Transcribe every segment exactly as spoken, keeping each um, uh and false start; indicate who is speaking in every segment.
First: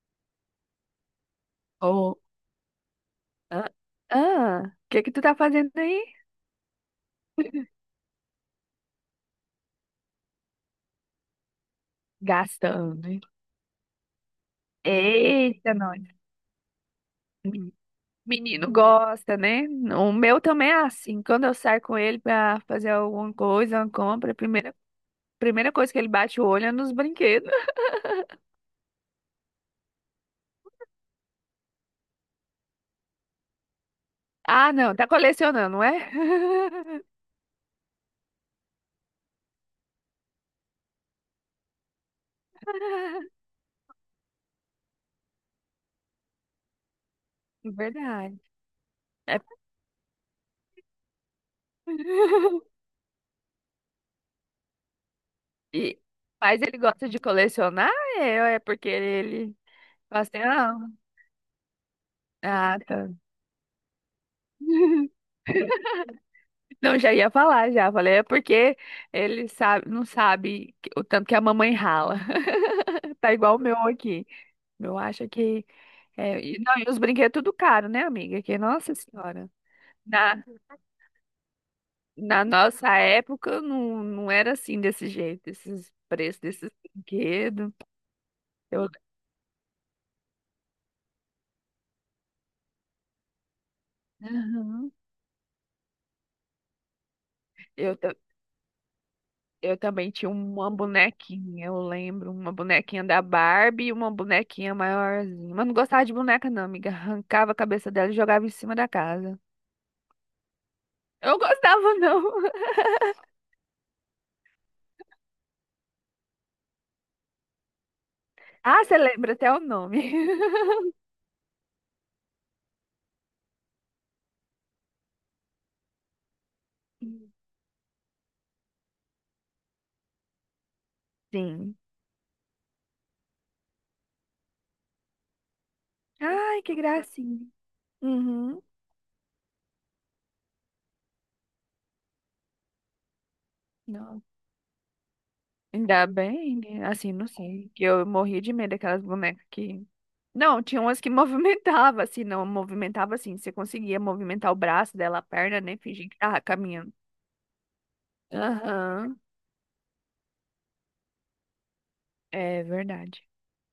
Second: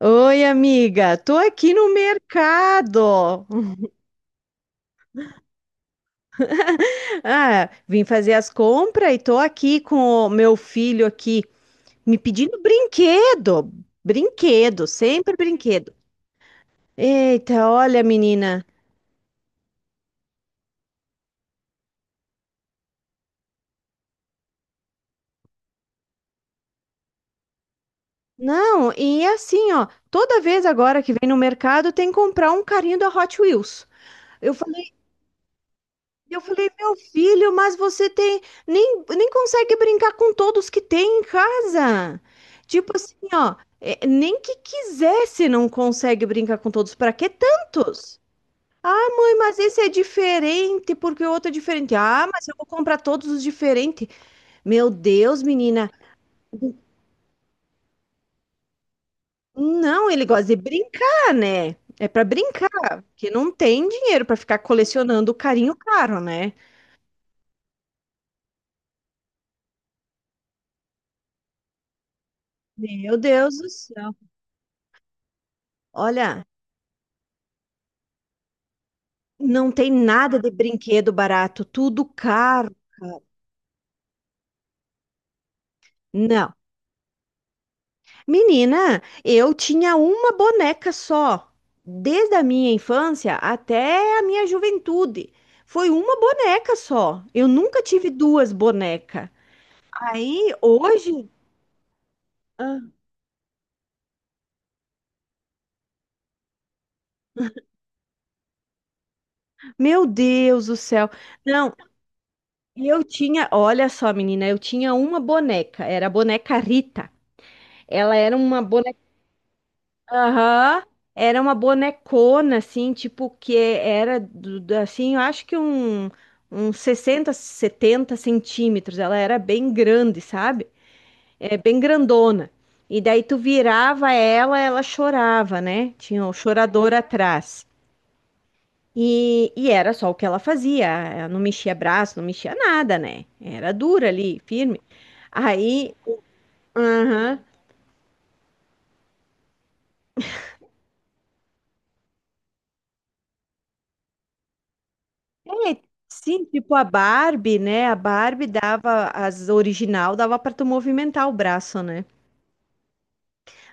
Speaker 1: Oi, amiga, tô aqui no
Speaker 2: Oh,
Speaker 1: mercado.
Speaker 2: ah, ah, o que que tu tá fazendo aí?
Speaker 1: Ah, vim fazer as compras e tô aqui com o meu filho aqui me pedindo
Speaker 2: Gastando, hein?
Speaker 1: brinquedo, brinquedo, sempre
Speaker 2: Eita,
Speaker 1: brinquedo.
Speaker 2: nós.
Speaker 1: Eita, olha, menina.
Speaker 2: Menino gosta, né? O meu também é assim. Quando eu saio com ele pra fazer alguma coisa, uma compra, a primeira, primeira coisa que ele bate o olho é nos brinquedos.
Speaker 1: Não, e é assim, ó, toda vez agora que vem no mercado tem que comprar um carrinho da Hot Wheels. Eu
Speaker 2: Ah, não, tá colecionando, não é?
Speaker 1: E Eu falei, meu filho, mas você tem nem, nem consegue brincar com todos que tem em casa. Tipo assim, ó, é, nem que quisesse não consegue brincar com todos. Pra que tantos?
Speaker 2: Verdade.
Speaker 1: Ah, mãe,
Speaker 2: É.
Speaker 1: mas esse é diferente porque o outro é diferente. Ah, mas eu vou comprar todos os diferentes. Meu Deus, menina.
Speaker 2: E, mas ele gosta de colecionar? É, é porque ele, ele
Speaker 1: Não,
Speaker 2: fala
Speaker 1: ele
Speaker 2: assim,
Speaker 1: gosta de
Speaker 2: ah,
Speaker 1: brincar, né? É pra brincar,
Speaker 2: ah, tá.
Speaker 1: que não tem dinheiro pra ficar colecionando carinho caro, né?
Speaker 2: Não, já ia falar, já falei, é porque ele sabe, não sabe que- o tanto que a mamãe rala.
Speaker 1: Meu
Speaker 2: Tá igual
Speaker 1: Deus
Speaker 2: o
Speaker 1: do
Speaker 2: meu
Speaker 1: céu.
Speaker 2: aqui. Eu acho que. É,
Speaker 1: Olha.
Speaker 2: e- não, e os brinquedos tudo caro, né, amiga? Que, nossa senhora.
Speaker 1: Não tem nada
Speaker 2: Na,
Speaker 1: de brinquedo barato, tudo
Speaker 2: na
Speaker 1: caro.
Speaker 2: nossa época não, não era assim desse jeito, esses preços
Speaker 1: Não.
Speaker 2: desses brinquedos. Eu,
Speaker 1: Menina, eu tinha uma boneca só, desde a minha infância até a minha
Speaker 2: Aham.
Speaker 1: juventude. Foi uma boneca só. Eu nunca
Speaker 2: Eu
Speaker 1: tive duas bonecas.
Speaker 2: Eu também tinha
Speaker 1: Aí,
Speaker 2: uma
Speaker 1: hoje,
Speaker 2: bonequinha, eu lembro, uma
Speaker 1: ah,
Speaker 2: bonequinha da Barbie e uma bonequinha maiorzinha. Mas não gostava de boneca, não, amiga. Arrancava a cabeça dela e jogava em cima da casa.
Speaker 1: meu Deus do céu.
Speaker 2: Eu
Speaker 1: Não,
Speaker 2: gostava, não.
Speaker 1: eu tinha, olha só, menina, eu tinha uma boneca, era a boneca Rita. Ela era uma
Speaker 2: Ah, você
Speaker 1: boneca.
Speaker 2: lembra até o nome.
Speaker 1: Aham. Era uma bonecona, assim, tipo, que era, do- do- assim, eu acho que um, uns sessenta, setenta centímetros. Ela era bem grande, sabe? É,
Speaker 2: Sim.
Speaker 1: bem grandona. E daí tu virava ela, ela chorava, né? Tinha o
Speaker 2: Ai, que
Speaker 1: chorador
Speaker 2: gracinha.
Speaker 1: atrás.
Speaker 2: Uhum.
Speaker 1: E, e era só o que ela fazia. Ela não mexia braço, não mexia nada, né? Era dura
Speaker 2: Não.
Speaker 1: ali, firme. Aí,
Speaker 2: Ainda bem, né? Assim, não
Speaker 1: aham.
Speaker 2: sei, que eu morria de medo daquelas bonecas que... Não, tinha umas que movimentava, assim, não, movimentava assim, você conseguia movimentar o braço dela, a perna,
Speaker 1: É,
Speaker 2: né, fingir que tava
Speaker 1: sim, tipo a
Speaker 2: caminhando.
Speaker 1: Barbie, né? A Barbie dava,
Speaker 2: Aham,
Speaker 1: as original dava pra tu movimentar o braço, né?
Speaker 2: é verdade.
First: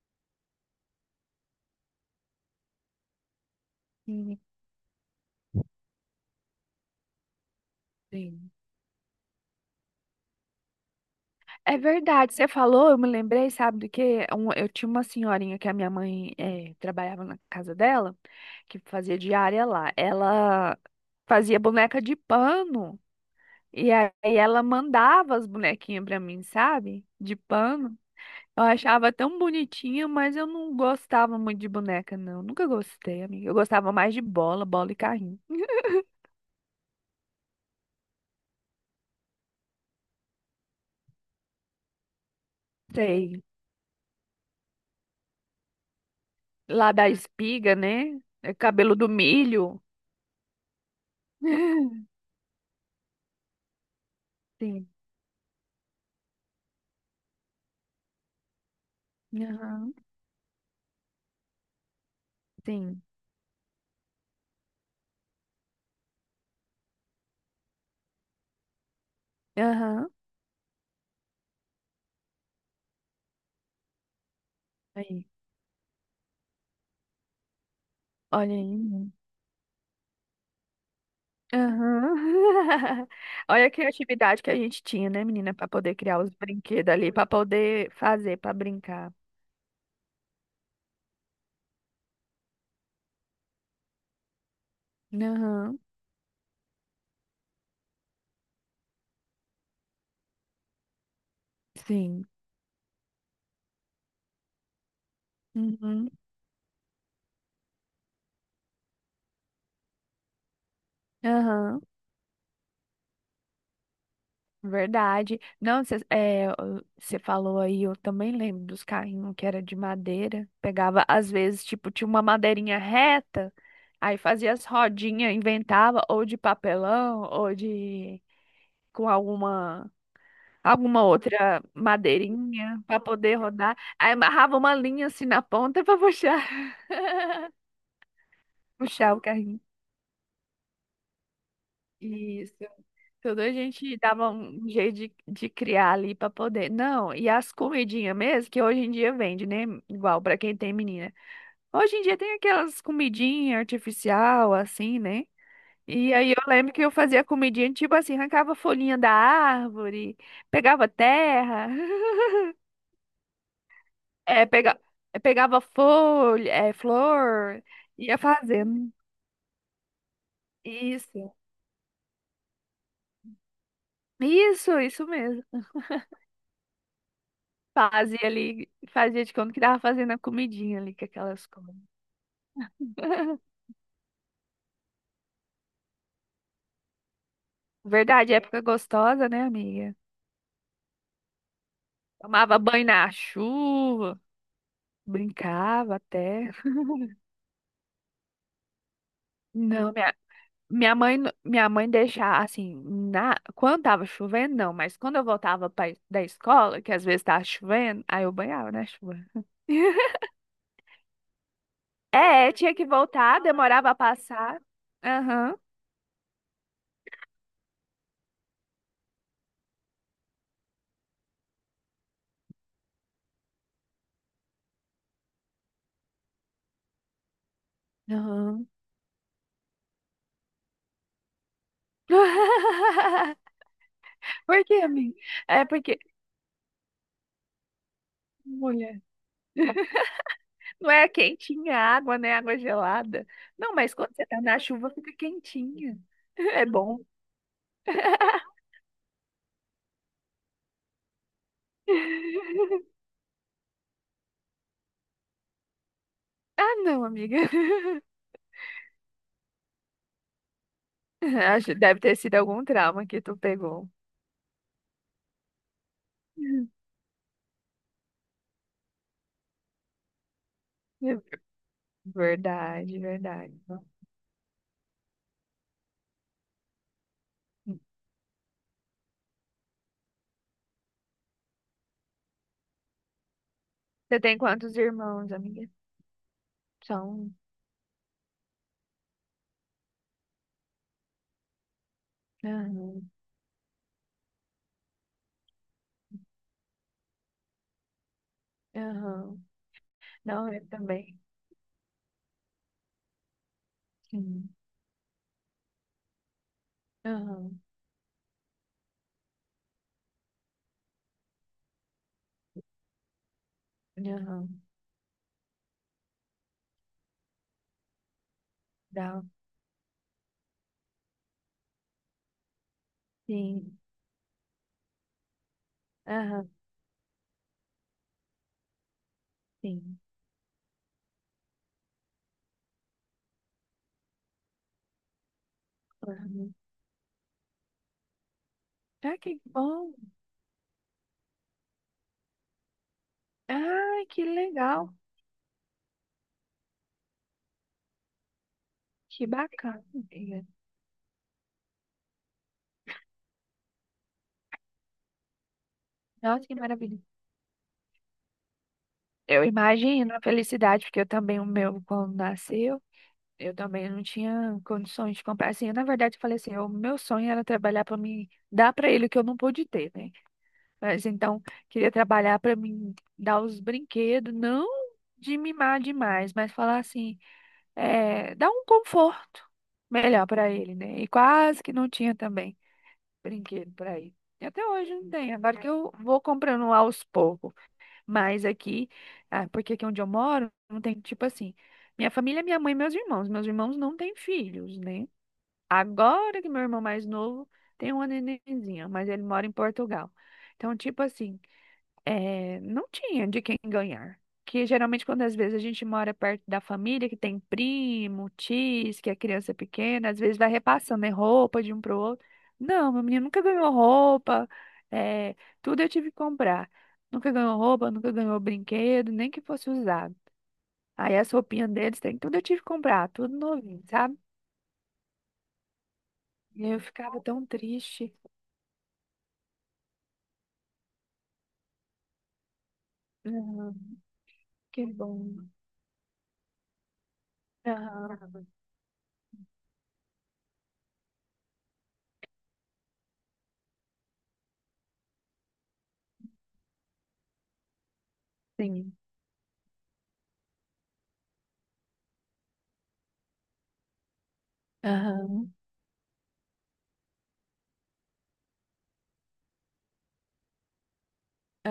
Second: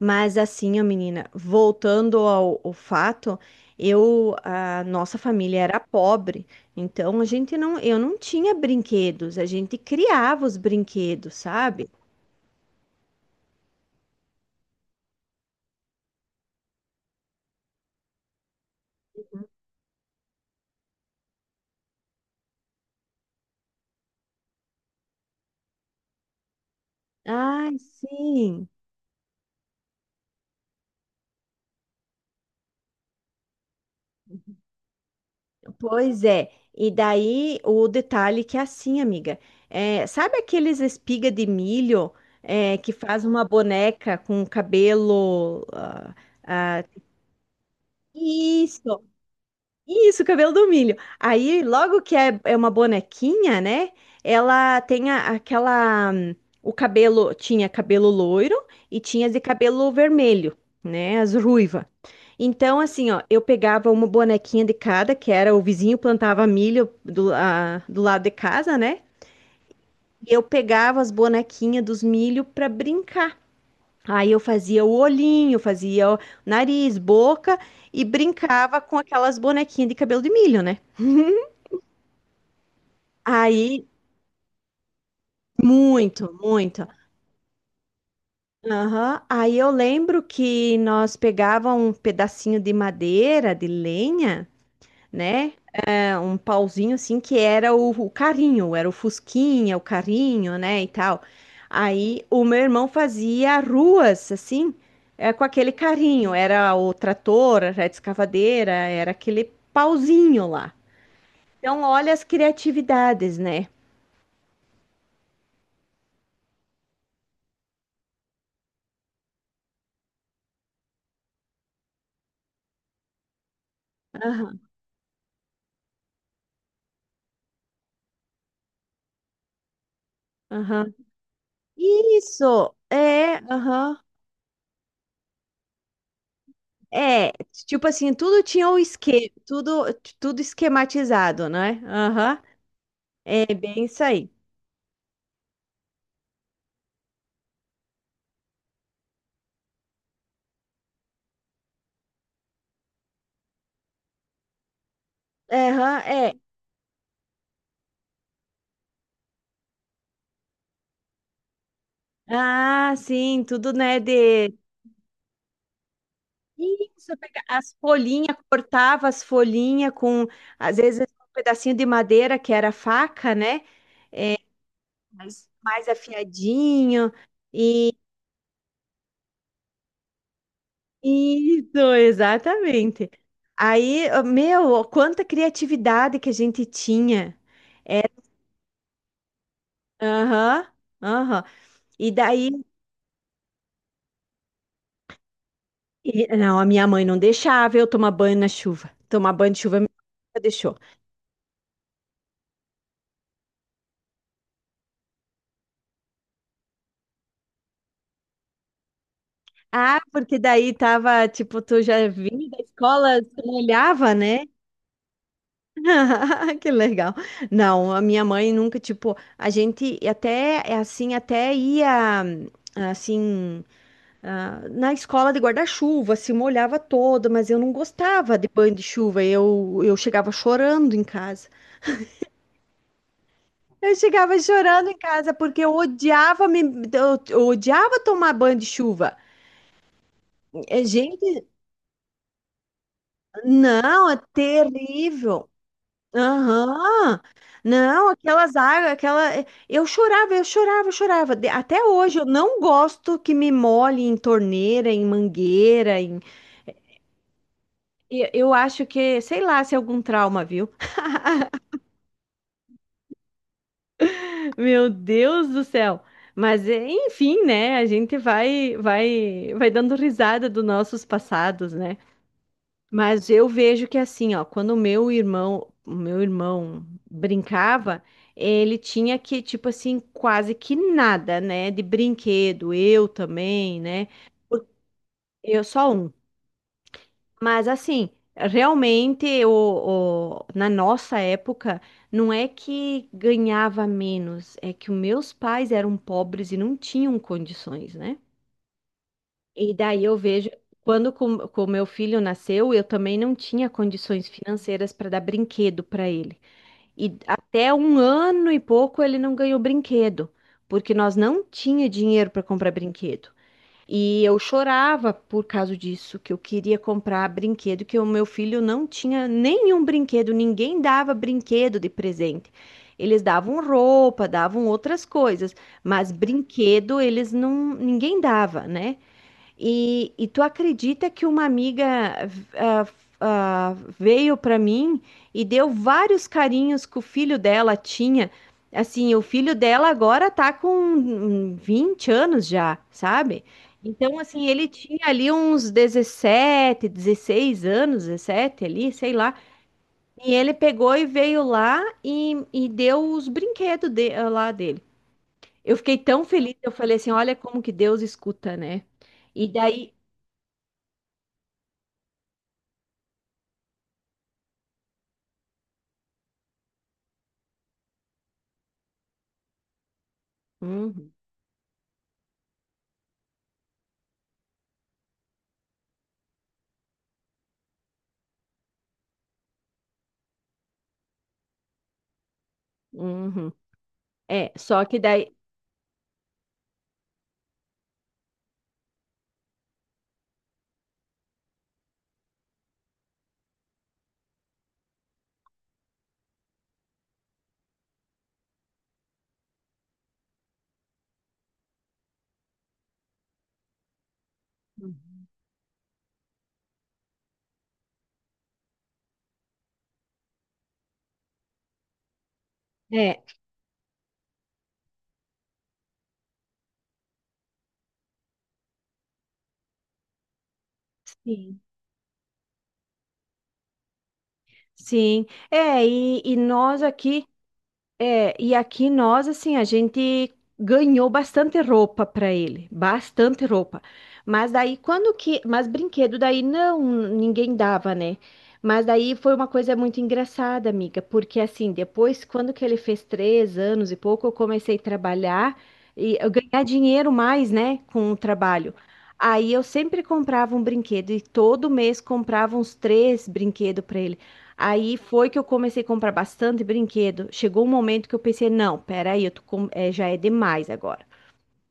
Speaker 1: Mas assim, ó, menina, voltando ao, ao fato, eu,
Speaker 2: Hum.
Speaker 1: a nossa família era pobre, então a gente não, eu não
Speaker 2: Sim.
Speaker 1: tinha brinquedos, a gente criava os brinquedos,
Speaker 2: É
Speaker 1: sabe?
Speaker 2: verdade, você falou, eu me lembrei, sabe do quê? Um- eu tinha uma senhorinha que a minha mãe eh, trabalhava na casa dela, que fazia diária lá. Ela fazia boneca de pano e aí ela mandava as bonequinhas pra mim, sabe? De
Speaker 1: Ai,
Speaker 2: pano. Eu
Speaker 1: sim.
Speaker 2: achava tão bonitinha, mas eu não gostava muito de boneca, não. Nunca gostei, amiga. Eu gostava mais de bola, bola e carrinho.
Speaker 1: Pois é, e daí o detalhe que é assim, amiga, é, sabe aqueles espiga de milho é, que faz
Speaker 2: Sei.
Speaker 1: uma boneca com cabelo? ah, ah,
Speaker 2: Lá da espiga, né? É cabelo
Speaker 1: isso,
Speaker 2: do milho.
Speaker 1: isso, cabelo do milho. Aí, logo que é, é uma bonequinha, né? Ela
Speaker 2: Sim.
Speaker 1: tem a- aquela. hum, O cabelo tinha cabelo loiro e tinha de cabelo
Speaker 2: Aham.
Speaker 1: vermelho, né? As ruiva. Então,
Speaker 2: Sim.
Speaker 1: assim, ó, eu pegava uma bonequinha de cada, que era o vizinho plantava milho do, a- do lado de casa, né?
Speaker 2: Aham.
Speaker 1: E eu pegava as bonequinhas dos milho pra brincar. Aí eu fazia o
Speaker 2: Aí.
Speaker 1: olhinho, fazia o nariz, boca e
Speaker 2: Olha aí,
Speaker 1: brincava com
Speaker 2: menina.
Speaker 1: aquelas bonequinhas de cabelo de milho, né?
Speaker 2: Aham. Olha a
Speaker 1: Aí
Speaker 2: criatividade que a gente tinha, né, menina, para poder criar
Speaker 1: muito,
Speaker 2: os
Speaker 1: muito.
Speaker 2: brinquedos ali, para poder fazer, para brincar.
Speaker 1: Aham. Aí eu lembro que nós pegava um pedacinho de madeira, de lenha, né?
Speaker 2: Aham.
Speaker 1: É, um pauzinho assim que era o, o carrinho, era o fusquinha, o carrinho, né, e tal. Aí
Speaker 2: Sim.
Speaker 1: o meu irmão fazia ruas assim, é, com aquele
Speaker 2: Uhum.
Speaker 1: carrinho, era o trator, era a escavadeira, era aquele pauzinho lá.
Speaker 2: Aham.
Speaker 1: Então, olha as criatividades, né?
Speaker 2: Verdade. Não, você é, você falou aí, eu também lembro dos carrinhos que era de madeira. Pegava, às vezes, tipo, tinha uma madeirinha reta. Aí fazia
Speaker 1: Aham,
Speaker 2: as rodinhas, inventava ou de papelão ou de com alguma
Speaker 1: aham.
Speaker 2: alguma outra
Speaker 1: Isso,
Speaker 2: madeirinha para poder
Speaker 1: é,
Speaker 2: rodar.
Speaker 1: aham.
Speaker 2: Aí amarrava uma linha assim na ponta para puxar,
Speaker 1: É, tipo assim, tudo tinha um
Speaker 2: puxar o
Speaker 1: esquema,
Speaker 2: carrinho.
Speaker 1: tudo, tudo esquematizado, né? Aham,
Speaker 2: Isso. Tudo a
Speaker 1: é bem
Speaker 2: gente
Speaker 1: isso
Speaker 2: dava
Speaker 1: aí.
Speaker 2: um jeito de, de criar ali para poder. Não, e as comidinhas mesmo, que hoje em dia vende, né? Igual para quem tem menina. Hoje em dia tem aquelas comidinhas artificial assim, né?
Speaker 1: Aham,
Speaker 2: E aí
Speaker 1: é.
Speaker 2: eu lembro que eu fazia comidinha, tipo assim, arrancava folhinha da árvore, pegava terra,
Speaker 1: Ah, sim, tudo, né,
Speaker 2: é,
Speaker 1: de.
Speaker 2: pega, é, pegava folha, é,
Speaker 1: Isso, pega
Speaker 2: flor,
Speaker 1: as
Speaker 2: ia
Speaker 1: folhinhas,
Speaker 2: fazendo.
Speaker 1: cortava as folhinhas com, às vezes, um
Speaker 2: Isso,
Speaker 1: pedacinho de madeira que era faca, né?
Speaker 2: isso, isso mesmo.
Speaker 1: Mas mais afiadinho. E
Speaker 2: Fazia ali, fazia de conta que tava fazendo a comidinha ali com aquelas coisas.
Speaker 1: isso, exatamente. Aí, meu, quanta criatividade que a gente tinha.
Speaker 2: Verdade, época gostosa, né, amiga?
Speaker 1: Aham, aham. E daí.
Speaker 2: Tomava banho na chuva, brincava
Speaker 1: E-
Speaker 2: até.
Speaker 1: não, a minha mãe não deixava eu tomar banho na chuva. Tomar banho de chuva, minha
Speaker 2: Não, minha
Speaker 1: mãe nunca deixou.
Speaker 2: Minha mãe, n- minha mãe deixava assim, na, quando tava chovendo, não, mas quando eu voltava pra, da escola, que às vezes tava chovendo, aí eu banhava na chuva.
Speaker 1: Ah, porque daí tava, tipo, tu já vinha
Speaker 2: É,
Speaker 1: da
Speaker 2: tinha que
Speaker 1: escola,
Speaker 2: voltar,
Speaker 1: tu
Speaker 2: demorava a
Speaker 1: molhava, né?
Speaker 2: passar. Aham.
Speaker 1: Que legal. Não, a minha mãe nunca, tipo, a gente até, é assim, até ia, assim, ah, na escola de guarda-chuva, se molhava toda, mas eu não gostava de
Speaker 2: Aham.
Speaker 1: banho de chuva, eu, eu chegava chorando em casa. Eu chegava
Speaker 2: Por quê,
Speaker 1: chorando em
Speaker 2: amiga?
Speaker 1: casa porque
Speaker 2: É
Speaker 1: eu
Speaker 2: porque,
Speaker 1: odiava me, eu, eu odiava tomar banho de
Speaker 2: mulher,
Speaker 1: chuva. É,
Speaker 2: não é
Speaker 1: gente,
Speaker 2: quentinha a água, né? Água gelada. Não, mas
Speaker 1: não,
Speaker 2: quando
Speaker 1: é
Speaker 2: você tá na chuva, fica
Speaker 1: terrível.
Speaker 2: quentinha. É bom.
Speaker 1: Aham. Não, aquelas águas, aquela. é, Eu chorava, eu chorava, eu chorava. De- Até hoje eu não gosto que me molhe em torneira, em mangueira, em.
Speaker 2: Ah, não, amiga.
Speaker 1: e- Eu acho que, sei lá, se é algum trauma, viu?
Speaker 2: Acho- Deve ter sido algum trauma que tu pegou.
Speaker 1: Meu Deus do céu. Mas é, enfim, né? A gente vai, vai, vai dando risada dos nossos passados, né?
Speaker 2: Verdade,
Speaker 1: Mas eu
Speaker 2: verdade.
Speaker 1: vejo que assim, ó, quando o meu irmão, o meu irmão brincava, ele tinha que, tipo assim, quase que nada, né, de brinquedo, eu também, né?
Speaker 2: Você tem quantos irmãos,
Speaker 1: Eu
Speaker 2: amiga?
Speaker 1: só um.
Speaker 2: Só um.
Speaker 1: Mas assim, realmente o, o- na nossa época, não é que
Speaker 2: Aham,
Speaker 1: ganhava menos, é que os meus pais eram pobres e não tinham condições, né?
Speaker 2: aham.
Speaker 1: E daí eu vejo,
Speaker 2: Não, eu
Speaker 1: quando
Speaker 2: também.
Speaker 1: com, com meu filho nasceu, eu também não tinha condições
Speaker 2: Sim.
Speaker 1: financeiras para dar brinquedo para ele. E
Speaker 2: Aham,
Speaker 1: até um ano e pouco ele não ganhou brinquedo, porque nós não tinha dinheiro para comprar brinquedo. E eu
Speaker 2: aham.
Speaker 1: chorava por causa disso, que eu queria comprar brinquedo, que o meu filho não
Speaker 2: Dá.
Speaker 1: tinha
Speaker 2: Um
Speaker 1: nenhum brinquedo, ninguém dava brinquedo de presente. Eles davam
Speaker 2: Sim.
Speaker 1: roupa, davam outras coisas, mas
Speaker 2: Aham,
Speaker 1: brinquedo eles não, ninguém dava, né?
Speaker 2: sim.
Speaker 1: E, e tu acredita que uma amiga ah, ah, veio para mim e deu vários
Speaker 2: Aham.
Speaker 1: carinhos que o filho dela tinha? Assim,
Speaker 2: Ah,
Speaker 1: o
Speaker 2: que
Speaker 1: filho dela
Speaker 2: bom.
Speaker 1: agora tá com hum, vinte anos já, sabe?
Speaker 2: Ai,
Speaker 1: Então,
Speaker 2: que
Speaker 1: assim, ele
Speaker 2: legal.
Speaker 1: tinha ali uns dezessete, dezesseis anos, dezessete ali, sei
Speaker 2: Que
Speaker 1: lá.
Speaker 2: bacana,
Speaker 1: E
Speaker 2: amiga.
Speaker 1: ele pegou e veio lá e, e deu os brinquedos de- lá dele. Eu fiquei tão
Speaker 2: Nossa, que
Speaker 1: feliz, eu
Speaker 2: maravilha.
Speaker 1: falei assim, olha como que Deus escuta, né?
Speaker 2: Eu
Speaker 1: E daí.
Speaker 2: imagino a felicidade, porque eu também, o meu, quando nasceu. Eu também não tinha condições de comprar. Assim, eu, na verdade, eu falei assim, o meu sonho era trabalhar para mim, dar para ele o que eu não pude ter, né? Mas
Speaker 1: Uhum,
Speaker 2: então, queria trabalhar para mim dar os brinquedos, não de mimar demais, mas falar assim, é, dar um conforto melhor para ele, né? E quase que não tinha também
Speaker 1: uhum.
Speaker 2: brinquedo para ele. E
Speaker 1: É,
Speaker 2: até
Speaker 1: só
Speaker 2: hoje
Speaker 1: que
Speaker 2: não
Speaker 1: daí.
Speaker 2: tem. Agora que eu vou comprando aos poucos. Mas aqui, ah, porque aqui onde eu moro, não tem, tipo assim, minha família, é minha mãe e meus irmãos. Meus irmãos não têm filhos, né? Agora que meu irmão mais novo tem uma nenenzinha, mas ele mora em Portugal. Então, tipo assim, é, não tinha de quem ganhar. Que geralmente, quando às vezes a gente mora perto da família, que tem primo, tios, que a criança é pequena, às vezes vai repassando, né, roupa de um pro outro. Não, meu
Speaker 1: É,
Speaker 2: menino nunca ganhou roupa, é, tudo eu tive que comprar. Nunca ganhou roupa, nunca ganhou brinquedo, nem que fosse usado. Aí as
Speaker 1: sim,
Speaker 2: roupinhas deles, tem, tudo eu tive que comprar, tudo novinho, sabe?
Speaker 1: sim. É, e, e
Speaker 2: E eu
Speaker 1: nós
Speaker 2: ficava
Speaker 1: aqui.
Speaker 2: tão triste.
Speaker 1: É, e aqui nós, assim, a gente ganhou bastante roupa para ele, bastante
Speaker 2: Aham,
Speaker 1: roupa. Mas daí,
Speaker 2: que
Speaker 1: quando que.
Speaker 2: bom.
Speaker 1: Mas brinquedo, daí não, ninguém dava, né?
Speaker 2: Aham,
Speaker 1: Mas daí foi uma coisa muito engraçada, amiga, porque assim, depois, quando que ele fez três anos e pouco, eu comecei a trabalhar e eu ganhar dinheiro mais, né, com o trabalho.
Speaker 2: sim.
Speaker 1: Aí eu sempre comprava um brinquedo e todo mês comprava uns três brinquedos para ele. Aí foi que eu
Speaker 2: Aham.
Speaker 1: comecei a comprar bastante brinquedo. Chegou um momento que eu pensei, não, peraí, eu tô com- é, já é demais agora,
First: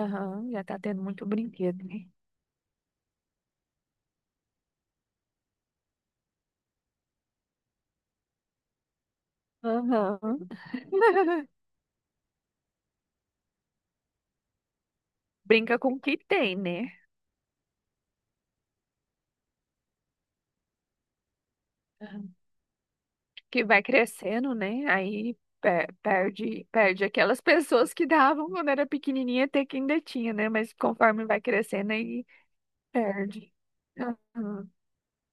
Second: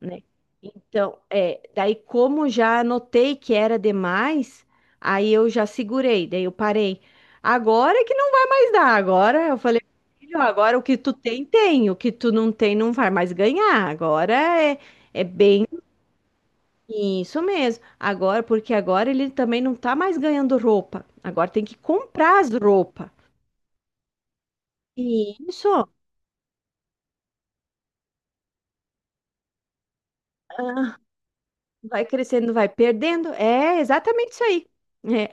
Speaker 1: né?
Speaker 2: já tá tendo
Speaker 1: Então,
Speaker 2: muito
Speaker 1: é,
Speaker 2: brinquedo,
Speaker 1: daí
Speaker 2: né?
Speaker 1: como já notei que era demais, aí eu já segurei, daí eu parei. Agora é que não vai mais dar, agora eu falei, filho,
Speaker 2: Aham.
Speaker 1: agora o que tu tem, tem, o que tu não tem, não vai mais ganhar. Agora é, é bem
Speaker 2: Brinca com o que tem, né?
Speaker 1: isso mesmo. Agora, porque agora ele também não tá mais ganhando roupa. Agora tem que
Speaker 2: Aham.
Speaker 1: comprar as roupas.
Speaker 2: Que vai crescendo, né?
Speaker 1: E
Speaker 2: Aí
Speaker 1: isso,
Speaker 2: pe- perde, perde aquelas pessoas que davam quando era pequenininha, até que ainda tinha, né? Mas
Speaker 1: ah,
Speaker 2: conforme vai crescendo,
Speaker 1: vai
Speaker 2: aí
Speaker 1: crescendo, vai perdendo.
Speaker 2: perde.
Speaker 1: É exatamente isso aí.
Speaker 2: Aham.
Speaker 1: É.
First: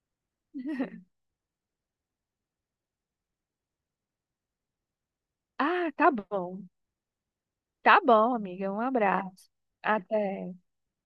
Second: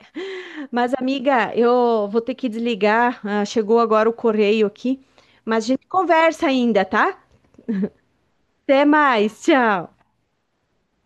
Speaker 1: Mas, amiga, eu vou ter que desligar. Ah, chegou agora o correio aqui. Mas a gente
Speaker 2: Ah, tá
Speaker 1: conversa
Speaker 2: bom.
Speaker 1: ainda, tá?
Speaker 2: Tá bom, amiga. Um
Speaker 1: Até mais,
Speaker 2: abraço.
Speaker 1: tchau.
Speaker 2: Até.